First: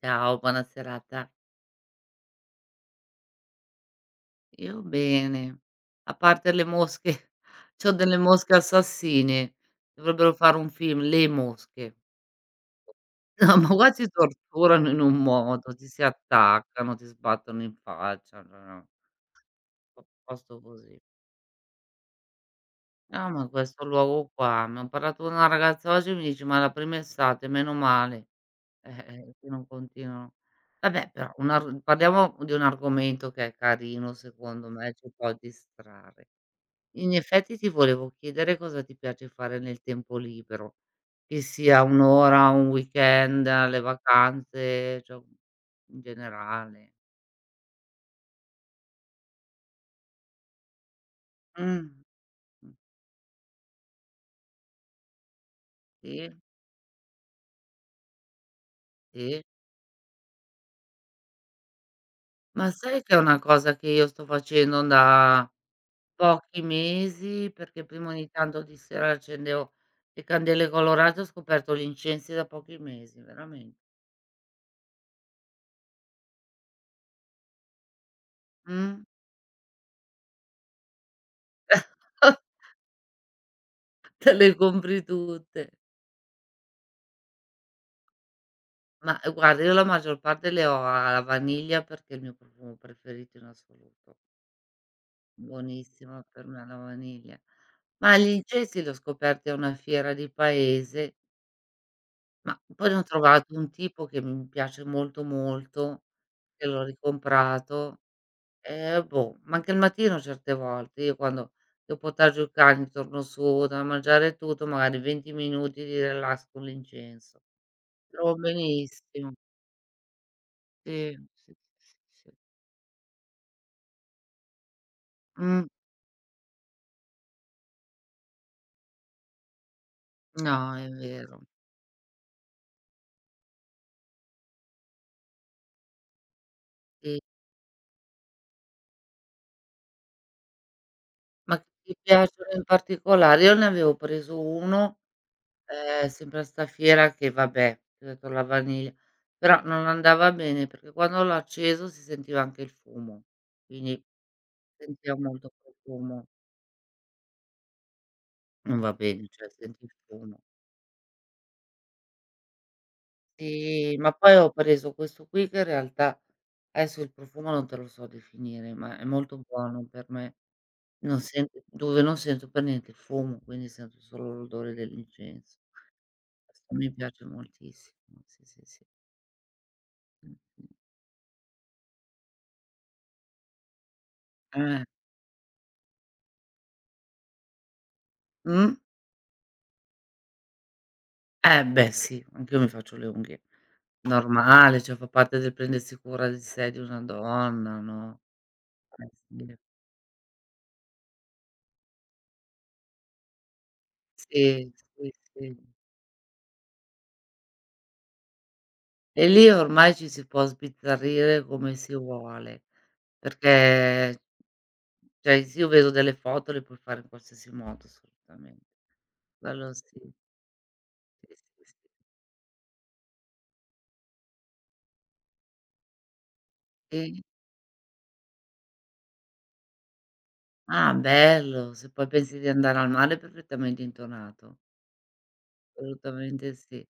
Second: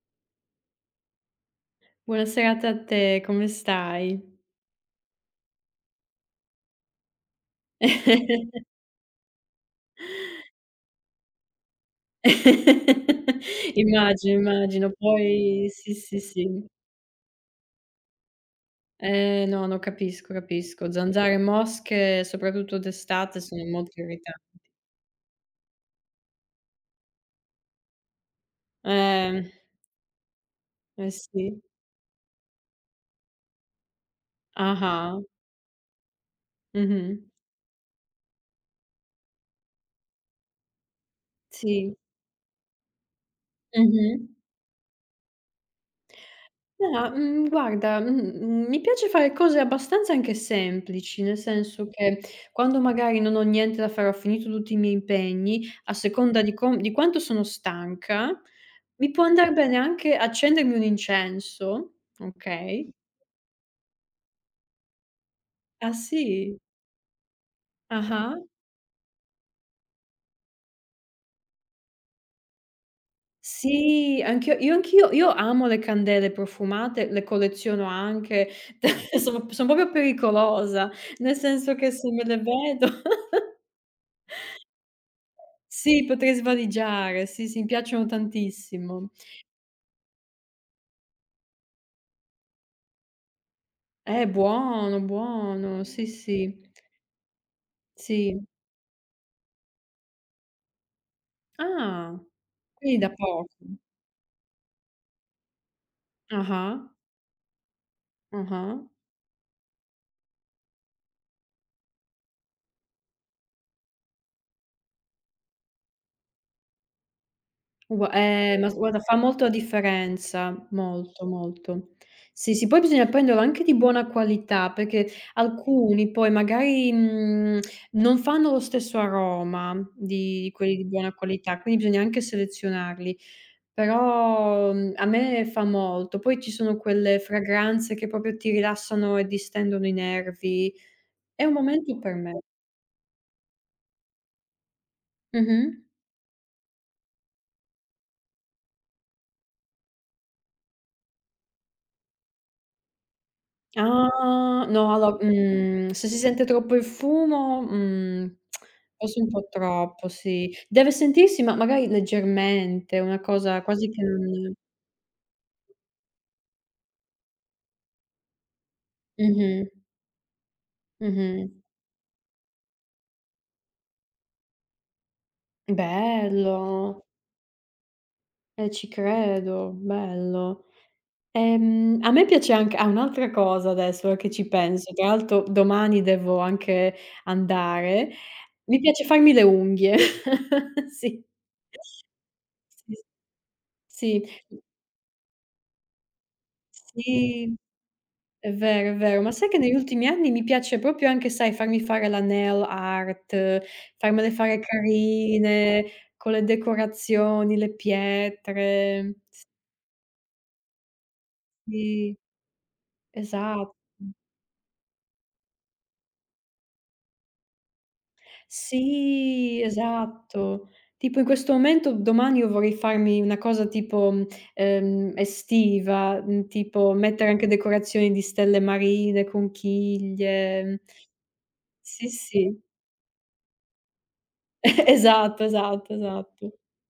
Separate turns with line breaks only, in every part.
Ciao, buona serata.
Buona serata a te, come stai?
Io bene, a parte le mosche, c'ho delle mosche assassine, dovrebbero fare un film, Le mosche. No, ma qua ti
Immagino,
torturano
immagino,
in un
poi
modo, ti
sì,
si
sì, sì.
attaccano, ti sbattono in faccia, no, no,
No, no,
a
capisco,
posto
capisco.
così.
Zanzare e mosche, soprattutto
No,
d'estate,
ma
sono
questo
molto
luogo
irritanti.
qua, mi ho parlato con una ragazza oggi e mi dice: "Ma la prima estate, meno male, eh, che
Eh,
non continuano". Vabbè,
eh
però
sì.
un ar parliamo di un argomento che è carino secondo me, ci
Ah-ah.
può distrarre. In
Mh-mh.
effetti ti volevo chiedere cosa ti piace fare nel tempo libero, che sia
Sì.
1 ora, un weekend, le
Mh-mh.
vacanze, cioè in generale.
Mhmm, guarda, mi piace fare cose abbastanza anche semplici, nel senso
Mh,
che
mh,
quando magari non ho niente da fare, ho finito tutti i miei impegni, a
sì,
seconda di quanto sono stanca, mi può
sì.
andar bene anche accendermi un incenso,
Ma
okay?
sai che è una cosa che io sto facendo da
Ah sì,
pochi mesi, perché prima ogni
ah-ah.
tanto di sera accendevo le candele colorate, ho scoperto gli incensi da pochi mesi, veramente.
Sì, anch'io io amo le candele profumate, le colleziono anche,
Mh.
sono proprio pericolosa, nel senso che se me le vedo
Te le compri tutte.
Sì, potrei svaligiare, sì, sì, mi piacciono tantissimo.
Ma, guarda, io la maggior parte le ho alla vaniglia perché è il mio profumo preferito in assoluto.
Buono, buono, sì,
Buonissima per
sì,
me la vaniglia. Ma gli
sì.
incensi li ho scoperti a una fiera di paese,
Ah,
ma poi ne
quindi
ho
da
trovato
poco.
un tipo che mi piace molto, molto, e
Ah-ah,
l'ho ricomprato.
ah-ah.
E boh, ma anche il mattino certe volte, io quando devo portar giù i cani, torno su, da mangiare e tutto, magari 20 minuti di relax con l'incenso.
Ugua
Trovo
ma s guarda, fa
benissimo.
molto la differenza,
Sì,
molto,
sì,
molto.
sì, sì, sì.
Sì, sì, poi bisogna prenderlo anche di buona qualità, perché
Mh.
alcuni poi magari, non fanno lo stesso aroma di
No,
quelli di
è
buona
vero.
qualità, quindi bisogna anche selezionarli. Però, a me fa molto. Poi ci sono quelle
Sì.
fragranze che proprio ti rilassano e distendono i nervi. È un
Ma che ti
momento per me.
piacciono in particolare? Io ne avevo preso uno,
Mh-mh.
sempre a 'sta fiera che, vabbè, ti ho detto la vaniglia, però non andava bene perché quando l'ho acceso si sentiva anche il fumo, quindi sentiva molto
Se si
profumo.
sente troppo il fumo,
Non va
forse
bene,
un
cioè
po'
senti il
troppo,
fumo.
sì. Deve sentirsi, ma magari leggermente, una cosa quasi
Sì,
che
ma poi ho
non
preso questo qui che in realtà adesso il profumo non te lo so definire, ma è molto
mh-mh,
buono per me. Non
mh-mh.
sento dove non sento per niente il fumo, quindi sento solo l'odore dell'incenso. Questo mi
Bello,
piace moltissimo, sì, sì, sì.
ci credo,
Mh-mh.
bello. A me piace anche un'altra cosa adesso che ci
Eh.
penso, tra l'altro domani devo anche andare,
Mh?
mi piace farmi le unghie. Sì.
Beh sì, anch'io mi faccio
Sì,
le unghie.
sì,
Normale, cioè fa parte del prendersi cura di sé di una
sì,
donna, no.
è
Eh
vero, ma sai
sì.
che negli ultimi anni mi piace proprio anche, sai, farmi fare la nail art, farmele fare
Sì, sì, sì.
carine, con le decorazioni, le pietre.
E lì ormai ci si può sbizzarrire come si
Sì,
vuole,
esatto.
perché cioè s io vedo delle foto, le puoi fare in qualsiasi modo assolutamente.
Sì,
Quello sì,
esatto. Tipo in
sì,
questo
sì, sì.
momento domani io vorrei farmi una cosa tipo, estiva, tipo
Sì?
mettere anche decorazioni di stelle marine, conchiglie, mhmm
Ah bello, se poi
sì,
pensi di
sì.
andare al mare perfettamente intonato.
Esatto, esatto, esatto.
Assolutamente sì.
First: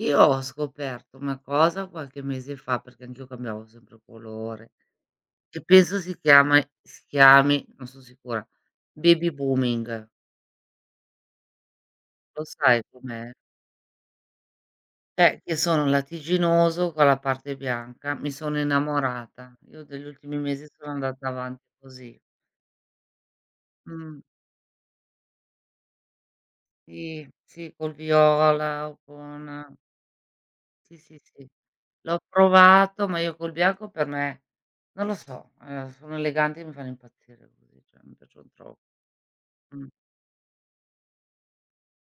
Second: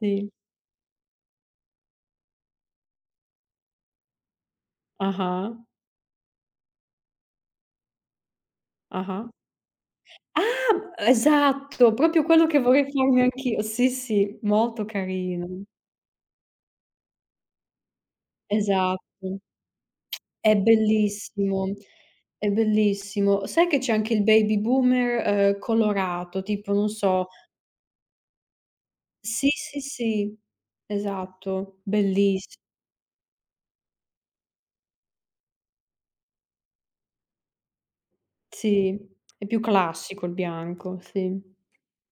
Io ho scoperto una cosa qualche mese fa, perché anch'io cambiavo sempre colore,
Ah-ah,
che penso si chiami, non son sicura,
ah-ah.
baby booming.
Ah, esatto, proprio
Lo
quello che
sai
vorrei farmi
com'è?
anch'io. Sì, sì, molto
Che
carino.
sono latiginoso con la parte bianca, mi sono
Esatto.
innamorata. Io degli ultimi
È
mesi sono andata avanti
bellissimo,
così.
è bellissimo. Sai che c'è anche
Mh,
il baby boomer, colorato, tipo non
sì,
so
sì, col viola o
sì,
con,
sì, sì,
sì, sì, sì.
esatto,
L'ho
belliss
provato, ma io col bianco per me non lo so, sono eleganti e mi fanno impazzire così, cioè mi piacciono troppo.
sì, è più
Mh,
classico il bianco, sì.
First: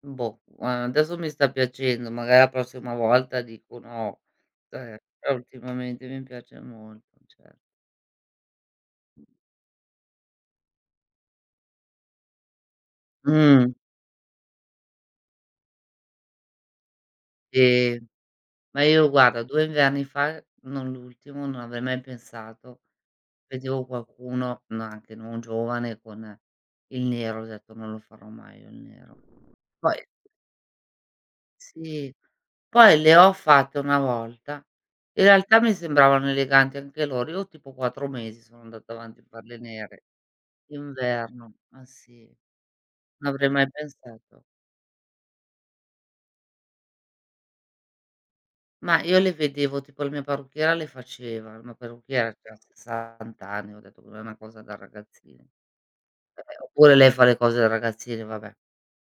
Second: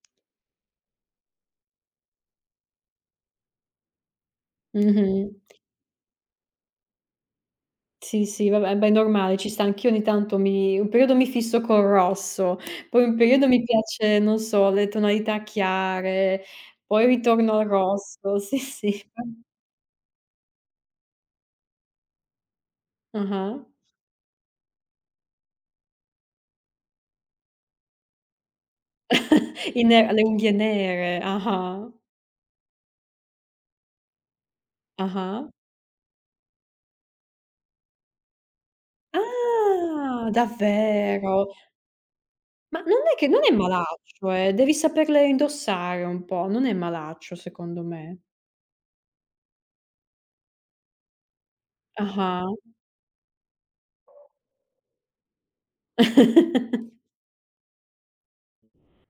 boh, guarda adesso mi sta piacendo, magari la prossima volta dico no, cioè
Mh-mh.
però ultimamente mi piace molto, cer
Sì, sì, vabbè, beh, è normale, ci sta. Anch'io ogni tanto mi un periodo mi fisso col rosso, poi un periodo mi
Mh,
piace, non so, le tonalità chiare, poi ritorno al
sì.
rosso, sì,
Ma io
sì. Mh.
guarda, 2 inverni fa, non l'ultimo, non avrei mai pensato,
Ah-ah.
vedevo qualcuno, no anche non giovane, con il nero, ho detto: "Non lo farò mai io il nero".
I
Poi
ne Le unghie nere, ah-ah,
Sì, poi le ho fatte una volta, in
ah-ah.
realtà mi sembravano eleganti anche loro, io tipo 4 mesi sono andata avanti a farle nere,
Ah, davvero?
inverno, ma sì,
Ma non è che
non
non
avrei
è
mai
malaccio,
pensato.
devi saperle indossare un po', non è malaccio secondo me.
Ma io le vedevo, tipo la mia parrucchiera le faceva, la mia parrucchiera
Ah-ah.
c'ha 60 anni, ho detto che: "Non è una cosa da ragazzini". Oppure lei fa le cose da ragazzini, vabbè.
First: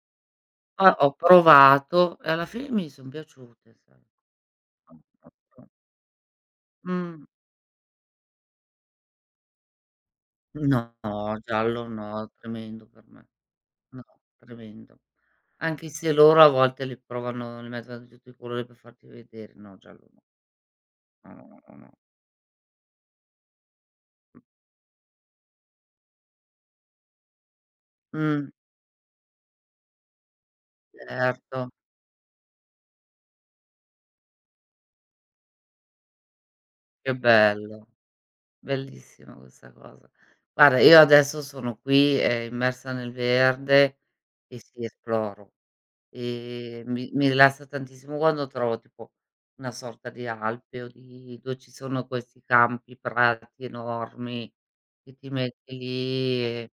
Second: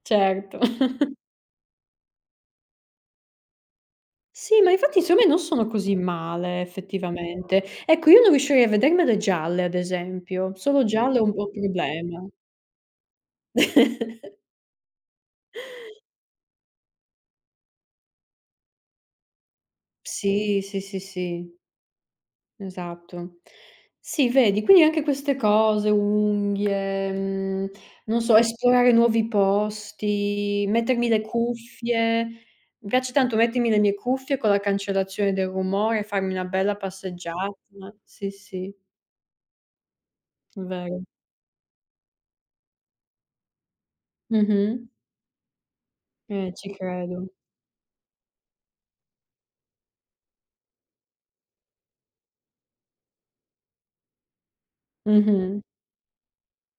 Certo.
Poi ho provato e alla fine mi son piaciute, sai.
Sì, ma infatti secondo me non sono così male
Mh,
effettivamente. Ecco, io non riuscirei a vedermele gialle ad esempio, solo
no,
gialle è un po' un
giallo
problema.
no, tremendo per me. No, tremendo. Anche se loro a volte li provano, li mettono di tutti i colori per farti vedere. No, giallo no.
Sì, sì, sì,
No, no,
sì.
no, no, no.
Esatto. Sì, vedi, quindi anche queste cose, unghie, non so,
Mh,
esplorare nuovi posti, mettermi le
certo,
cuffie. Mi piace tanto mettermi le mie cuffie con la cancellazione del rumore, farmi una bella
che
passeggiata.
bello.
Sì, sì,
Bellissima questa cosa.
è
Guarda, io
vero.
adesso sono qui, immersa nel verde, e sì,
Mh-mh.
esploro.
Ci
Mi
credo.
rilassa tantissimo quando trovo tipo una sorta di Alpe, o di dove ci sono questi campi, prati enormi che ti
Mh-mh.
metti lì e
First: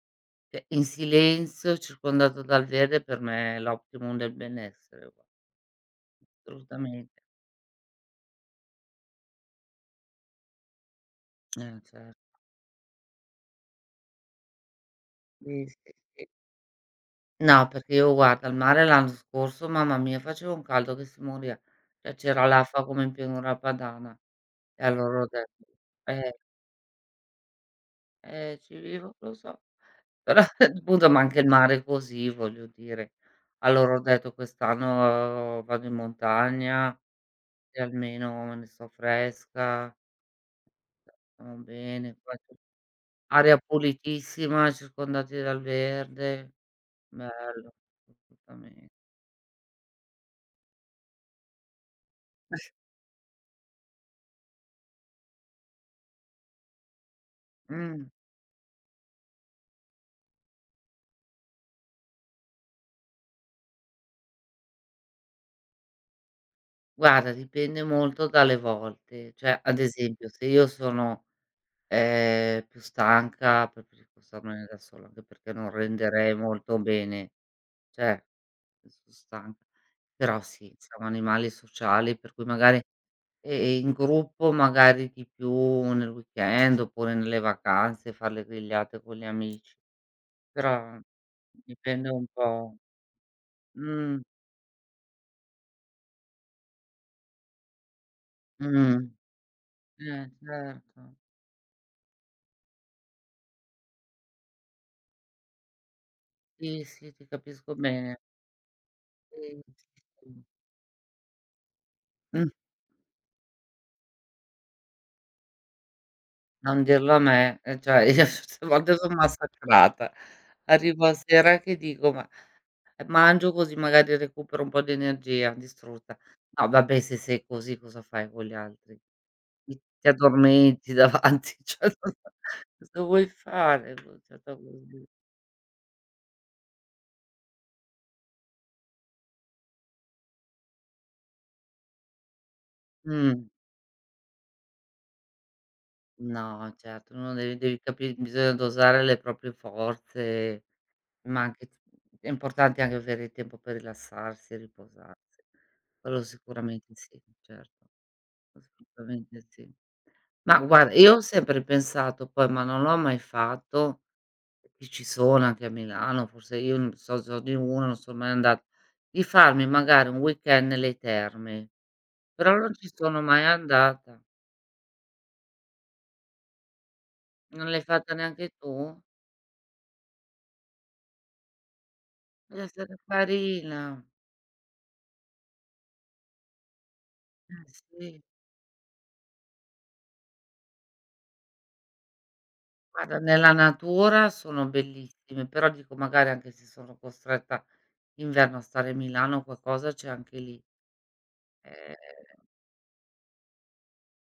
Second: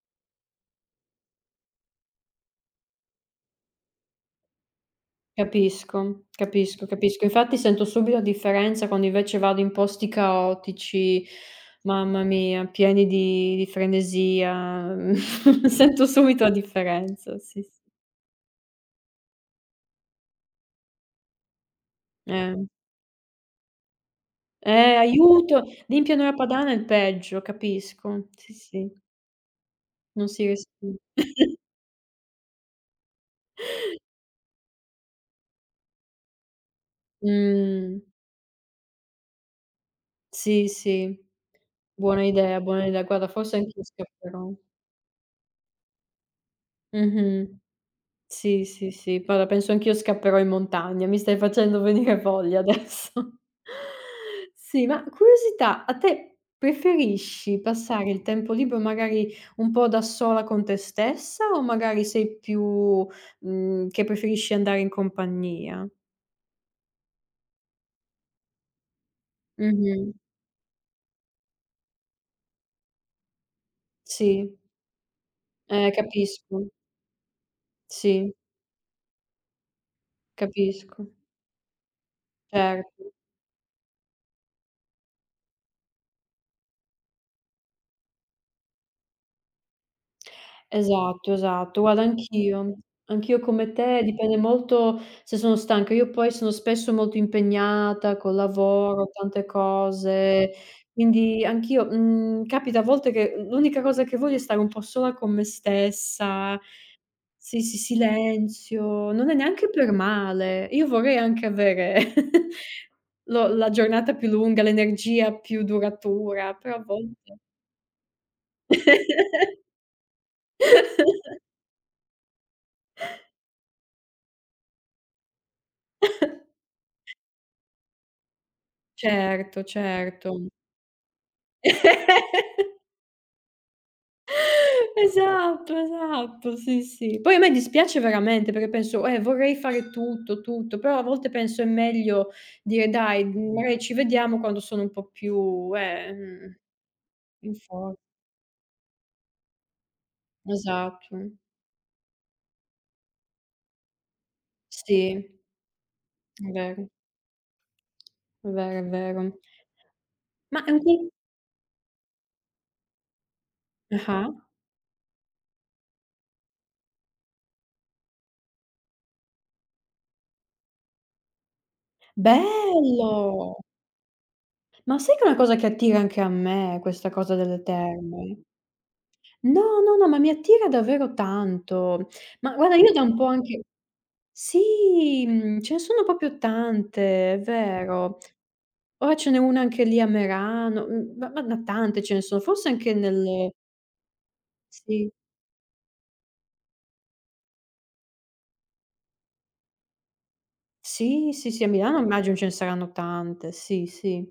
cioè, in silenzio, circondato dal verde per me è l'optimum del benessere, gua
Capisco, capisco,
assolutamente.
capisco. Infatti sento subito la differenza quando invece vado in posti caotici,
Cer
mamma mia, pieni di frenesia,
Sì,
sento
sì.
subito la differenza, sì,
No,
sì.
perché io guarda, al mare l'anno scorso, mamma mia, faceva un caldo che si moriva. Cioè, c'era
Eh,
l'afa come in pianura padana. E
eh,
allora ho
aiuto!
detto:
Limpiano la
"Eh,
padana è il peggio, capisco. Sì,
ci
sì,
vivo, lo so".
non
Però
si respira.
appunto, ma anche il mare è così, voglio dire. Allora ho detto: "Quest'anno vado in montagna e
Mh,
almeno, ne so, fresca,
sì, sì.
stiamo bene".
Buona idea, buona idea. Guarda, forse
Aria
anch'io scapperò.
pulitissima, circondati dal verde,
Mh-mh.
bello,
Sì,
assolutamente.
sì, sì, guarda penso anch'io scapperò in montagna, mi stai facendo venire voglia adesso. Sì, ma curiosità, a te preferisci
Mh,
passare il tempo libero magari un po' da sola con te stessa o magari sei più, che preferisci andare in compagnia?
guarda, dipende molto dalle volte, cioè ad
Mh-mh.
esempio se io sono, più stanca preferisco
Sì,
starmene da sola, anche perché non renderei
capisco.
molto bene, cioè
Sì,
son stanca. Però sì, siamo
capisco.
animali sociali per cui magari,
Certo.
in gruppo magari di più nel weekend oppure nelle vacanze, far le grigliate con gli amici. Però
Esatto, esatto. Guarda
dipende un po'.
anch'io. Anch'io come te,
Mh,
dipende molto se sono stanca. Io poi sono spesso molto impegnata col
mh.
lavoro, tante cose,
Certo.
quindi anch'io, capita a volte che l'unica cosa che voglio è stare un po' sola con me stessa.
Sì, sì, ti
Sì,
capisco
sì,
bene.
silenzio, non è
Sì,
neanche per
sì, sì.
male. Io vorrei anche avere
Mh,
lo la giornata più lunga, l'energia più duratura, però
non
a
dirlo a
volte
me, e cioè io certe volte son massacrata. Arrivo a sera che dico: "Ma mangio così magari recupero un po' di energia", distrutta. No vabbè, se sei così cosa fai con gli altri?
certo,
Ti
certo.
addormenti davanti, cioè cosa cosa vuoi fare con cioè, dopo
Esatto, esatto, sì, sì. Poi a me dispiace veramente perché penso: vorrei fare tutto, tutto", però a volte penso è meglio dire: "Dai,
mh.
magari ci vediamo quando sono un po' più,
No, certo, uno
in
devi devi
for"
capi bisogna dosare le proprie forze,
esatto.
ma anche t è importante anche avere il tempo per rilassarsi e
Sì,
riposarsi. Quello
è vero,
sicuramente sì, certo,
è vero, è vero.
assolutamente sì. Ma
Ma è un
guarda,
qual
io ho sempre pensato poi, ma non l'ho mai fatto,
Ah-ah.
che ci sono anche a Milano, forse io non so, so di uno, non sono mai andat di farmi magari un weekend nelle terme, però non ci sono mai
Bello!
andata.
Ma sai che è una cosa che attira anche a me questa cosa delle
Non l'hai fatta
terme?
neanche tu?
No, no, no, ma mi attira davvero tanto. Ma
Deve
guarda io
essere
da un po' anche
carina.
Sì, ce ne sono proprio tante, è
Eh
vero.
sì,
Ora ce n'è una anche lì a Merano, mhmm, ma tante ce ne sono, forse anche
guarda
nel
nella natura sono
sì,
bellissime, però dico magari anche se sono costretta d'inverno a stare a Milano o qualcosa c'è anche lì.
sì, sì, sì, a Milano immagino
Ehm,
ce ne saranno tante, sì, sì.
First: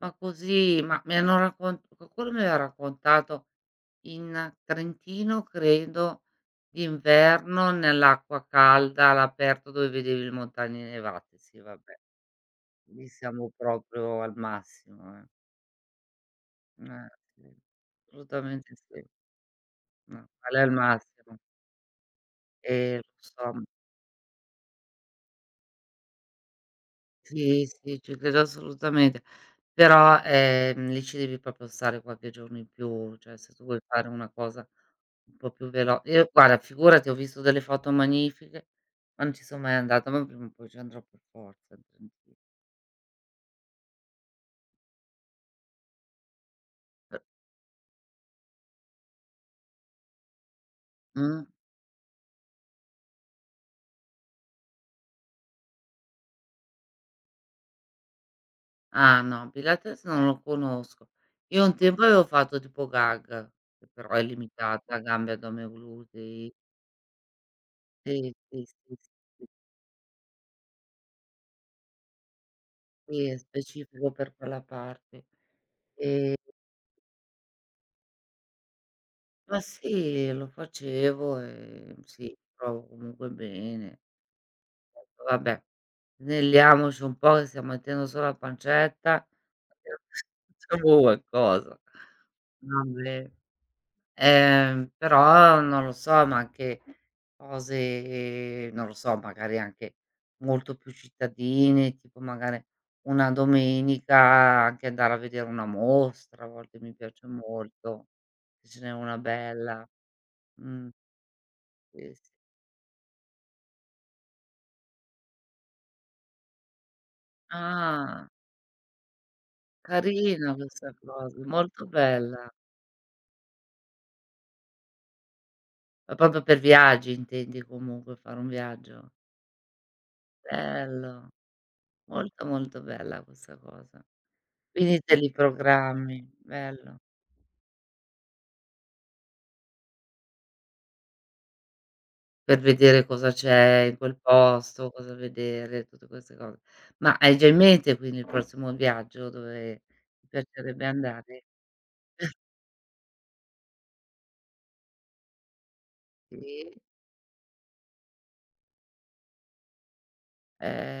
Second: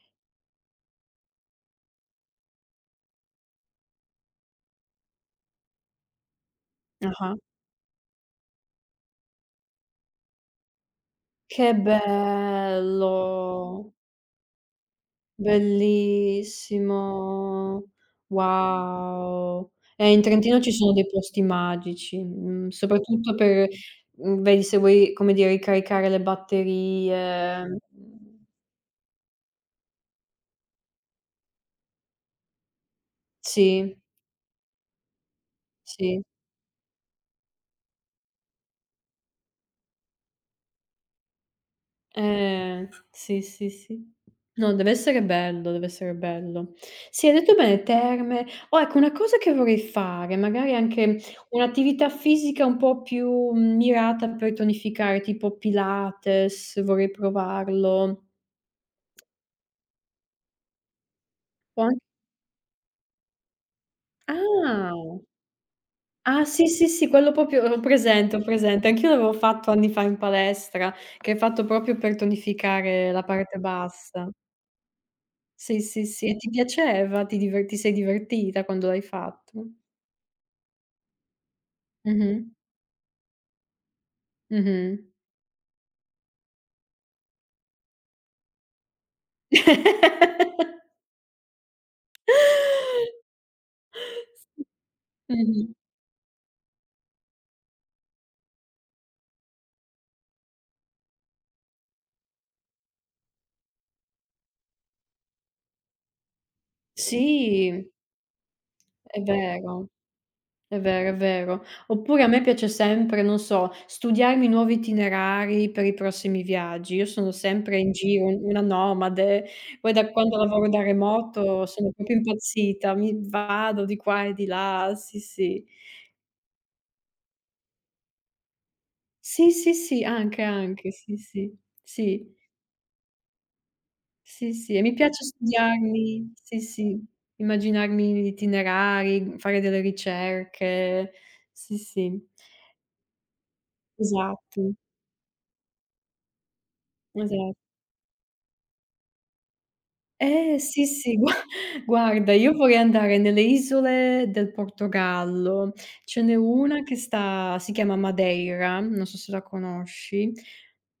ma così, ma mi hanno raccon qualcuno mi aveva raccontato in Trentino credo,
Ah-ah.
d'inverno nell'acqua calda all'aperto dove vedevi le montagne nevate. Sì
Che
vabbè, lì siamo
bello!
proprio al massimo. Eh sì,
Bellissimo.
assolutamente sì.
Wow. In
No,
Trentino
quello è il
ci sono dei
massimo.
posti magici,
Lo
soprattutto
so.
per vedi se vuoi, come dire, ricaricare le batterie.
Sì, sì, ci
Mhmm,
credo assolutamente. Però, lì ci devi proprio stare qualche giorno in più, cioè se tu vuoi
sì,
fare una cosa un po' più velo
sì.
io guarda, figurati, ho visto delle foto magnifiche, ma non ci sono mai andata, ma prima o poi ci andrò per forza in Trentino.
Sì, sì, sì. No, deve essere bello, deve essere bello.
Per
Sì, hai detto bene, terme. Oh, ecco, una cosa che vorrei fare, magari anche
Mh?
un'attività fisica un po' più mirata per tonificare, tipo Pilates, vorrei provarlo.
Ah no, Pilates non lo conosco. Io un
O an
tempo avevo fatto tipo GAG, che però è
ah,
limitata, gambe, addome,
ah,
glutei.
sì, sì, sì, quello proprio ho
Sì,
presente, ho
sì,
presente.
sì,
Anch'io l'avevo
sì,
fatto anni fa in palestra, che è fatto proprio per tonificare la
sì, è
parte
specifico
bassa.
per quella parte.
Sì, sì, sì.
E
E ti piaceva? Ti sei divertita quando l'hai
Ma
fatto?
sì, lo facevo, sì, mi
Mh-mh.
trovo comunque bene. Ho
Mh-mh.
detto: "Vabbè, snelliamoci un po' che stiamo mettendo solo la pancetta, e facciamo qualcosa". Vabbè. Però
Mh-mh.
non lo so, ma anche cose non lo so, magari anche molto più cittadine, tipo magari una domenica anche andare a vedere una mostra, a volte mi piace
Sì,
molto, se ce n'è una
è
bella.
vero, è
Mh.
vero, è vero.
Sì,
Oppure a
sì.
me piace sempre, non so, studiarmi nuovi itinerari per i prossimi viaggi. Io sono sempre in giro,
Ah,
una nomade. Poi da quando
carina
lavoro da
questa cosa,
remoto
molto
sono proprio
bella.
impazzita, mi vado di qua e di là, sì, sì.
Ma proprio per viaggi intendi comunque, fare un viaggio?
Sì, sì, sì, anche, anche, sì,
Bello,
sì. Sì,
molto, molto bella questa cosa.
sì, sì, e mi
Quindi te
piace
li programmi,
studiarmi sì,
bello.
sì, immaginarmi gli itinerari, fare delle ricerche. Sì, sì,
Per vedere cosa c'è in quel
esatto,
posto, cosa vedere, tutte queste cose. Ma
esa
hai già in mente quindi il prossimo viaggio dove ti piacerebbe
sì, sì,
andare?
guarda, io vorrei andare nelle isole del Portogallo. Ce n'è
Sì?
una che sta si chiama Madeira, non so se la conosci.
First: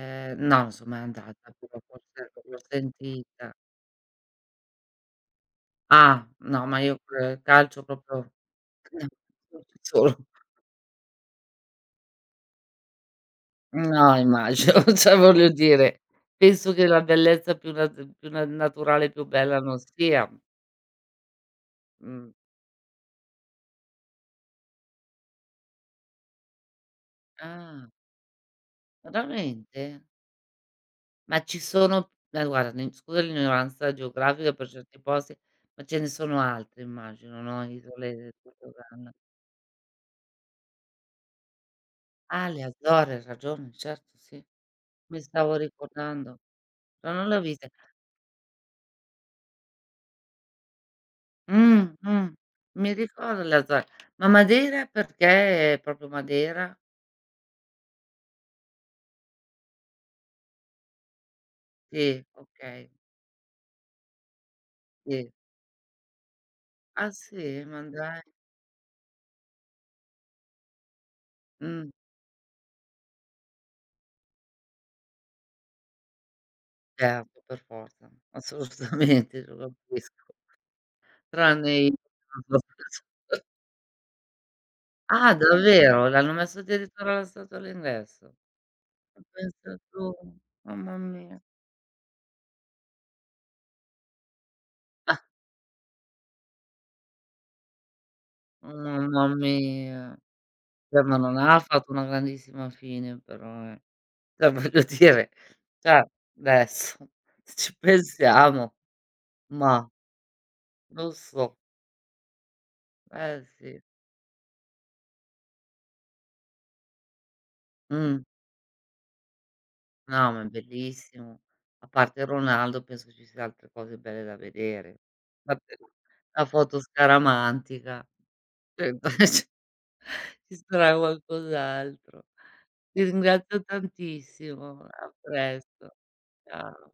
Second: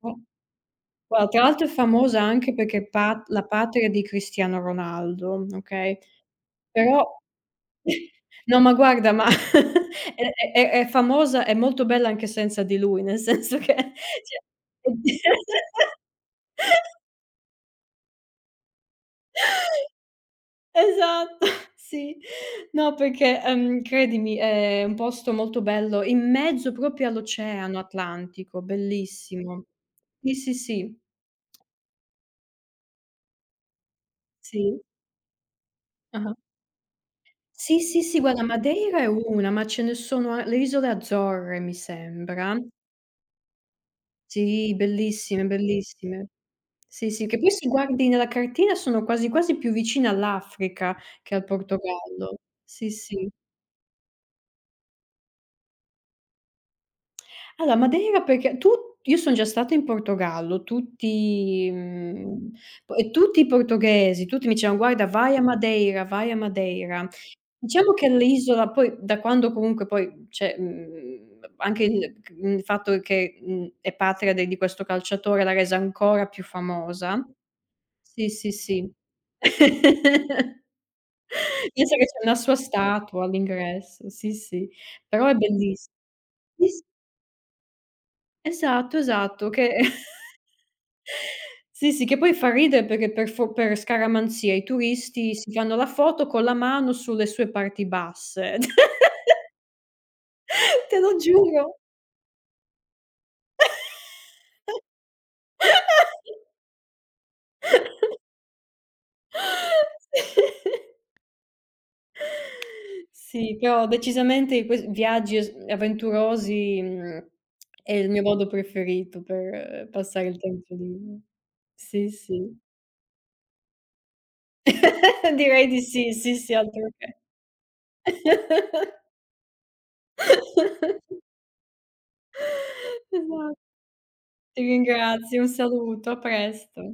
Gu
No, non son mai
guarda, tra
andata,
l'altro è
però
famosa
forse
anche
l'ho
perché è pat la
sentita.
patria di Cristiano Ronaldo, okay?
Ah, no, ma io
Però
pure calcio proprio
no, ma guarda, ma
no, solo.
è famosa, è molto bella anche senza di lui, nel senso che
No,
cioè
immagino, cioè voglio dire, penso che la bellezza più naturale, più bella non sia,
esatto, sì.
mhmm
No, perché, credimi, è un posto molto bello, in mezzo proprio all'Oceano
ah,
Atlantico, bellissimo.
veramente?
Sì, sì, sì,
Ma ci sono, ma guarda, ne scusa l'ignoranza geografica per
sì.
certi posti, ma ce ne
Ah-ah.
sono altre immagino, no,
Sì, sì,
isole
sì,
del
guarda, Madeira è
Portogallo.
una, ma ce ne sono a le isole Azzorre, mi
Ah,
sembra.
le Azzorre, hai ragione, certo, sì.
Sì,
Mi
bellissime,
stavo
bellissime.
ricordando,
Sì,
ma
sì,
non
che
l'ho
poi se
vista.
guardi nella cartina sono quasi quasi più vicine all'Africa che al
Mh, mh.
Portogallo. Sì,
Mi
sì.
ricordo la za ma Madeira, perché proprio Madeira?
Allora Madeira perché tu Io son già stata in Portogallo, tutti,
Sì,
mhmm,
okay,
po e tutti i portoghesi, tutti mi dicevano: "Guarda,
sì.
vai a Madeira, vai a Madeira."
Ah sì? Ma
Diciamo che
dai.
l'isola poi da quando comunque poi c'è, mhmm, anche
Mh,
il c mhmm, il fatto che, è patria de di questo calciatore l'ha resa ancora più famosa.
certo, per forza,
Sì, sì, sì.
assolutamente, lo capisco. Tranne i
Penso che c'è una sua statua all'ingresso, sì, sì, però
ah
è bellissi
davvero? L'hanno messo
Sì, s
addirittura la statua all'ingresso?
esatto,
Ma
esatto,
pensa
che
tu, mamma mia.
sì, sì, che poi fa ridere perché per scaramanzia i
Ah,
turisti si fanno la foto con la mano sulle sue parti basse.
mamma mia.
Te
Beh,
lo
ma non ha
giuro.
fatto una grandissima fine però, eh. Cioè voglio dire, cioè adesso se ci pensiamo, mah,
Sì.
lo so, eh
Sì,
sì.
però decisamente i ques viaggi es avventurosi, è il
Mh.
mio modo preferito per passare
No,
il
ma è
tempo libero.
bellissimo. A
Sì,
parte
sì.
Ronaldo penso ci sia altre cose belle da vedere. A
Direi
parte
di sì, sì,
la
sì,
foto
altro che.
scaramantica, cioè ci sarà qualcos'altro. Ti ringrazio
Esatto. Ti
tantissimo, a
ringrazio, un
presto.
saluto, a presto.
Ciao.